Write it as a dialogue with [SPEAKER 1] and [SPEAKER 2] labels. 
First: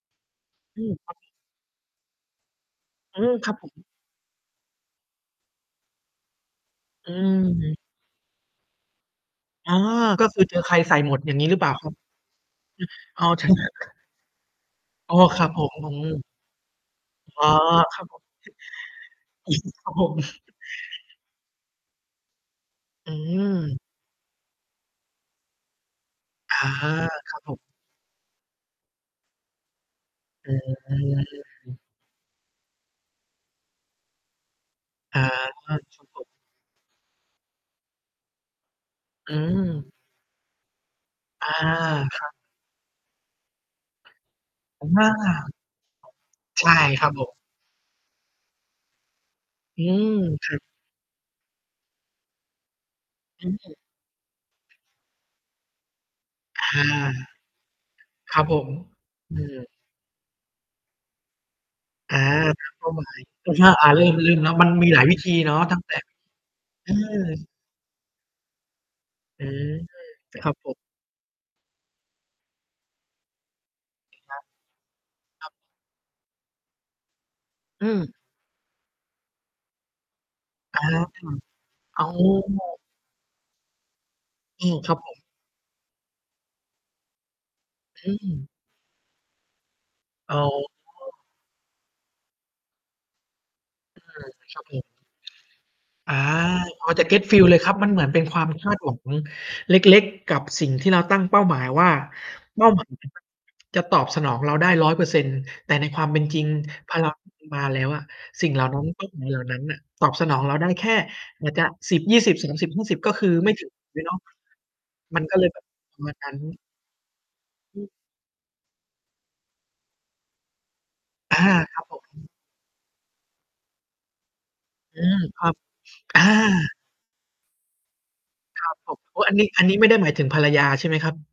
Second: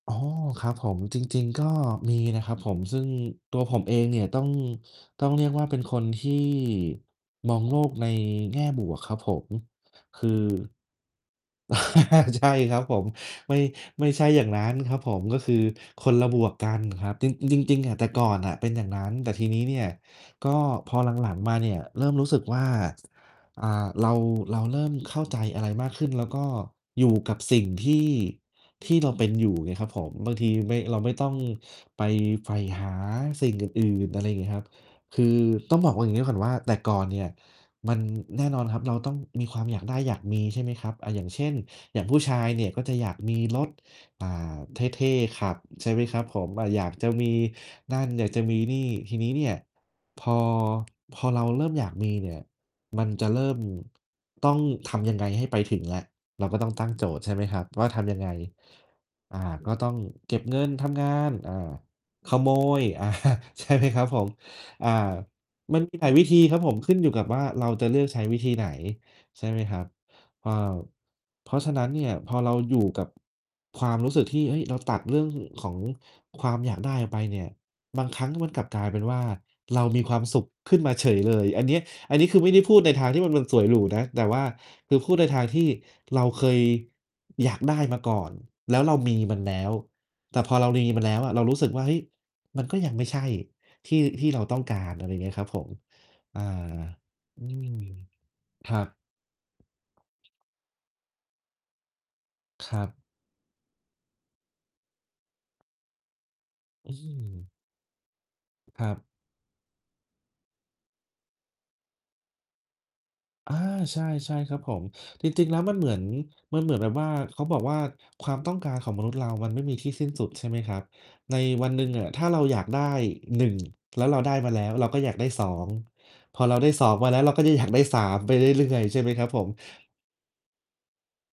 [SPEAKER 1] อ๋อ ครับ
[SPEAKER 2] อื
[SPEAKER 1] ผ
[SPEAKER 2] ม
[SPEAKER 1] ม จริง ๆ ก็มีนะครับผม ซึ่ง
[SPEAKER 2] อืม ครั
[SPEAKER 1] ต
[SPEAKER 2] บ
[SPEAKER 1] ัว
[SPEAKER 2] ผ
[SPEAKER 1] ผ
[SPEAKER 2] ม
[SPEAKER 1] มเองเนี่ยต้อง ต้องเรียกว่าเป็นคนที่
[SPEAKER 2] อ
[SPEAKER 1] มอง
[SPEAKER 2] ืม
[SPEAKER 1] โลกในแง่บวกครับผม
[SPEAKER 2] อ๋อ
[SPEAKER 1] ค
[SPEAKER 2] ก็
[SPEAKER 1] ือ
[SPEAKER 2] คือเจอใครใส่หมด อย่างงี้หรือเปล่าครับ?
[SPEAKER 1] ใช่ครับผม
[SPEAKER 2] อือ เอา เถอ
[SPEAKER 1] ไม่
[SPEAKER 2] ะ
[SPEAKER 1] ไม่ใช่อย่างนั้นครับผ
[SPEAKER 2] อ้อ
[SPEAKER 1] ม ก
[SPEAKER 2] ค
[SPEAKER 1] ็
[SPEAKER 2] รั
[SPEAKER 1] ค
[SPEAKER 2] บ
[SPEAKER 1] ือ
[SPEAKER 2] ผม อ
[SPEAKER 1] ค
[SPEAKER 2] ื
[SPEAKER 1] น
[SPEAKER 2] อ
[SPEAKER 1] ละบวกกันครับ จร
[SPEAKER 2] อ๋อ
[SPEAKER 1] ิง จริง ๆ อ
[SPEAKER 2] ค
[SPEAKER 1] ะ
[SPEAKER 2] รั
[SPEAKER 1] แต
[SPEAKER 2] บ
[SPEAKER 1] ่
[SPEAKER 2] ผ
[SPEAKER 1] ก
[SPEAKER 2] ม
[SPEAKER 1] ่อนน่ะเป็นอย่างนั้น แต่ทีนี้เนี่
[SPEAKER 2] ค
[SPEAKER 1] ย
[SPEAKER 2] รับผม
[SPEAKER 1] ก็พอหลัง ๆ มาเนี่ย เริ่มรู้สึกว่า
[SPEAKER 2] อื
[SPEAKER 1] อ่
[SPEAKER 2] ม
[SPEAKER 1] า เรา เราเริ่มเข้าใจอะไรมากขึ้น แล้วก็
[SPEAKER 2] อา
[SPEAKER 1] อยู่
[SPEAKER 2] ค
[SPEAKER 1] ก
[SPEAKER 2] ร
[SPEAKER 1] ั
[SPEAKER 2] ั
[SPEAKER 1] บ
[SPEAKER 2] บผ
[SPEAKER 1] ส
[SPEAKER 2] ม
[SPEAKER 1] ิ่งที่ ที่เราเป็นอยู่ไงครับผม บางท
[SPEAKER 2] อ
[SPEAKER 1] ี
[SPEAKER 2] ื
[SPEAKER 1] ไม่ เราไม่ต้อง
[SPEAKER 2] ม
[SPEAKER 1] ไปใฝ่หาสิ่งอื่น ๆ อะไรเงี้ยครับ
[SPEAKER 2] อ
[SPEAKER 1] ค
[SPEAKER 2] า
[SPEAKER 1] ือ
[SPEAKER 2] คร
[SPEAKER 1] ต
[SPEAKER 2] ั
[SPEAKER 1] ้อ
[SPEAKER 2] บ
[SPEAKER 1] งบอกว่า อย่า
[SPEAKER 2] ผ
[SPEAKER 1] งเงี้
[SPEAKER 2] ม
[SPEAKER 1] ยก่อนว่า แต่ก่อนเนี่ย มัน แน่นอนครับเราต้อง
[SPEAKER 2] อื
[SPEAKER 1] มีความอยากไ
[SPEAKER 2] ม
[SPEAKER 1] ด้อยากมี ใช่ไหมครับ อา อย่างเช
[SPEAKER 2] อ
[SPEAKER 1] ่
[SPEAKER 2] า
[SPEAKER 1] น อย่างผ
[SPEAKER 2] ค
[SPEAKER 1] ู้
[SPEAKER 2] รั
[SPEAKER 1] ช
[SPEAKER 2] บ
[SPEAKER 1] ายเนี่ยก็จะอยากมีรถ อ่า เ
[SPEAKER 2] อ
[SPEAKER 1] ท
[SPEAKER 2] า
[SPEAKER 1] ่ ๆ ขับ ใช่ไหมครับผม อ
[SPEAKER 2] ใช
[SPEAKER 1] า
[SPEAKER 2] ่
[SPEAKER 1] อยาก
[SPEAKER 2] ค
[SPEAKER 1] จ
[SPEAKER 2] รั
[SPEAKER 1] ะ
[SPEAKER 2] บผ
[SPEAKER 1] มี
[SPEAKER 2] ม
[SPEAKER 1] นั่น อยากจะมีนี่ ทีนี้เนี่ย
[SPEAKER 2] อืม
[SPEAKER 1] พอ
[SPEAKER 2] ครับ
[SPEAKER 1] พอเราเริ่มอยากมีเนี่ย มันจะเ
[SPEAKER 2] อ
[SPEAKER 1] ริ่ม
[SPEAKER 2] ืม
[SPEAKER 1] ต้องทำยังไงให้ไปถึงอะ? เราก็
[SPEAKER 2] อา
[SPEAKER 1] ต้องตั้งโจทย์ ใช่ไหมครับ ว่าทำยังไง?
[SPEAKER 2] ครับผม อ
[SPEAKER 1] อ
[SPEAKER 2] ื
[SPEAKER 1] า
[SPEAKER 2] ม
[SPEAKER 1] ก็ต้องเก็บเงินทำงาน อา
[SPEAKER 2] อา
[SPEAKER 1] ขโม
[SPEAKER 2] ตามเ
[SPEAKER 1] ย
[SPEAKER 2] ป้าหม
[SPEAKER 1] อา
[SPEAKER 2] าย คือช
[SPEAKER 1] ใช
[SPEAKER 2] อ
[SPEAKER 1] ่
[SPEAKER 2] บ
[SPEAKER 1] ไห
[SPEAKER 2] อ
[SPEAKER 1] ม
[SPEAKER 2] ะ เ
[SPEAKER 1] ค
[SPEAKER 2] รื
[SPEAKER 1] ร
[SPEAKER 2] ่
[SPEAKER 1] ั
[SPEAKER 2] อ
[SPEAKER 1] บ
[SPEAKER 2] งข
[SPEAKER 1] ผ
[SPEAKER 2] องเ
[SPEAKER 1] ม?
[SPEAKER 2] รื่องเนาะ มันม
[SPEAKER 1] อ
[SPEAKER 2] ี
[SPEAKER 1] า
[SPEAKER 2] หลายวิธีเนาะ ตั
[SPEAKER 1] ม
[SPEAKER 2] ้
[SPEAKER 1] ั
[SPEAKER 2] ง
[SPEAKER 1] น
[SPEAKER 2] แต
[SPEAKER 1] ม
[SPEAKER 2] ่
[SPEAKER 1] ีหลายวิธีครับผม
[SPEAKER 2] อ
[SPEAKER 1] ข
[SPEAKER 2] ื
[SPEAKER 1] ึ้นอยู่กับว่า
[SPEAKER 2] ม
[SPEAKER 1] เราจะเลือกใช้วิธีไหน ใ
[SPEAKER 2] อ
[SPEAKER 1] ช
[SPEAKER 2] ื
[SPEAKER 1] ่ไหม
[SPEAKER 2] ม
[SPEAKER 1] ครับ?
[SPEAKER 2] คร
[SPEAKER 1] อ
[SPEAKER 2] ั
[SPEAKER 1] า
[SPEAKER 2] บ ผม
[SPEAKER 1] เพราะฉะนั้นเนี่ยพอเราอยู่กับความรู้สึก
[SPEAKER 2] คร
[SPEAKER 1] ท
[SPEAKER 2] ั
[SPEAKER 1] ี
[SPEAKER 2] บ
[SPEAKER 1] ่ เฮ้ย เราตัดเรื่อง
[SPEAKER 2] ครับ
[SPEAKER 1] ของความอยากได้ออกไปเนี่ย
[SPEAKER 2] อื
[SPEAKER 1] บาง
[SPEAKER 2] อ
[SPEAKER 1] ครั้งมันกลับกลายเป็นว่า เรามีความสุขขึ
[SPEAKER 2] อ
[SPEAKER 1] ้
[SPEAKER 2] า
[SPEAKER 1] นมาเฉยเลย อันเนี้ย
[SPEAKER 2] อ้อ
[SPEAKER 1] อันนี้คือไม่ได้พูดในทางที่มัน มันสวยหรูนะ แต่ว่า
[SPEAKER 2] อืม คร
[SPEAKER 1] ค
[SPEAKER 2] ั
[SPEAKER 1] ื
[SPEAKER 2] บ
[SPEAKER 1] อ
[SPEAKER 2] ผ
[SPEAKER 1] พูด
[SPEAKER 2] ม
[SPEAKER 1] ในทางที่เราเคยอยากได้มา
[SPEAKER 2] อ
[SPEAKER 1] ก่อน
[SPEAKER 2] ืม
[SPEAKER 1] แล้วเรามีมันแล้ว
[SPEAKER 2] เอ
[SPEAKER 1] แต่
[SPEAKER 2] า
[SPEAKER 1] พอเรามีมันแล้วอะเรารู้สึกว่า เฮ้ย มันก็ยังไม่ใช่ที่ ที่เราต้องการ อะไรเงี้ยครับผม
[SPEAKER 2] อา
[SPEAKER 1] อา
[SPEAKER 2] พอจะ get
[SPEAKER 1] อื
[SPEAKER 2] feel เลยค
[SPEAKER 1] ม
[SPEAKER 2] รับ มันเหมือนเป็นความค
[SPEAKER 1] ค
[SPEAKER 2] า
[SPEAKER 1] ร
[SPEAKER 2] ด
[SPEAKER 1] ั
[SPEAKER 2] หวั
[SPEAKER 1] บ
[SPEAKER 2] งเล็ก ๆ กับสิ่งที่เราตั้งเป้าหมายว่า เป้า
[SPEAKER 1] คร
[SPEAKER 2] หม
[SPEAKER 1] ั
[SPEAKER 2] าย
[SPEAKER 1] บ
[SPEAKER 2] จะตอบสนองเราได้ 100% แต่ในความเป็นจริง พ
[SPEAKER 1] อื
[SPEAKER 2] อเรา
[SPEAKER 1] อ
[SPEAKER 2] มาแล้วอะ สิ่งเหล่านั้
[SPEAKER 1] ค
[SPEAKER 2] น
[SPEAKER 1] รั
[SPEAKER 2] ก
[SPEAKER 1] บ
[SPEAKER 2] ็ เหมือน เหล่านั้นน่ะ ตอบสนองเราได้แค่ นะจ๊ะ 10,20,30,50 ก็คือไม
[SPEAKER 1] อ
[SPEAKER 2] ่
[SPEAKER 1] า
[SPEAKER 2] ถึง เ
[SPEAKER 1] ใ
[SPEAKER 2] ล
[SPEAKER 1] ช
[SPEAKER 2] ยเนาะ
[SPEAKER 1] ่ ๆ ครับผม
[SPEAKER 2] มัน
[SPEAKER 1] จ
[SPEAKER 2] ก็เ
[SPEAKER 1] ร
[SPEAKER 2] ล
[SPEAKER 1] ิง
[SPEAKER 2] ย
[SPEAKER 1] ๆ แ
[SPEAKER 2] แ
[SPEAKER 1] ล
[SPEAKER 2] บ
[SPEAKER 1] ้ว
[SPEAKER 2] บ
[SPEAKER 1] มันเหมือน มันเหมือนแบบว่า เขาบอกว่าความต้องการของมนุษย์เรามันไม่มีที่สิ้นสุด ใช่ไหมครับ
[SPEAKER 2] อ
[SPEAKER 1] ใน
[SPEAKER 2] า
[SPEAKER 1] วัน
[SPEAKER 2] คร
[SPEAKER 1] ห
[SPEAKER 2] ั
[SPEAKER 1] น
[SPEAKER 2] บ
[SPEAKER 1] ึ่ง
[SPEAKER 2] ผ
[SPEAKER 1] อะถ
[SPEAKER 2] ม
[SPEAKER 1] ้าเราอยากได้ 1 แล้วเราได้มาแล้ว เราก
[SPEAKER 2] อ
[SPEAKER 1] ็
[SPEAKER 2] ื
[SPEAKER 1] อยาก
[SPEAKER 2] ม
[SPEAKER 1] ได้
[SPEAKER 2] ค
[SPEAKER 1] ส
[SPEAKER 2] ร
[SPEAKER 1] อ
[SPEAKER 2] ับ
[SPEAKER 1] ง
[SPEAKER 2] อา
[SPEAKER 1] พอเราได้ 2 มาแล้ว เราก็จะอยากได้ 3 ไปเ
[SPEAKER 2] ค
[SPEAKER 1] ร
[SPEAKER 2] ร
[SPEAKER 1] ื่
[SPEAKER 2] ับ
[SPEAKER 1] อย
[SPEAKER 2] ผ
[SPEAKER 1] ๆ ใช
[SPEAKER 2] ม
[SPEAKER 1] ่ไหม
[SPEAKER 2] โอ้
[SPEAKER 1] ครั
[SPEAKER 2] อ
[SPEAKER 1] บ
[SPEAKER 2] ัน
[SPEAKER 1] ผ
[SPEAKER 2] นี้
[SPEAKER 1] ม
[SPEAKER 2] อันนี้ไม่ได้หมายถึงภรรยาใช่ไหมครับ?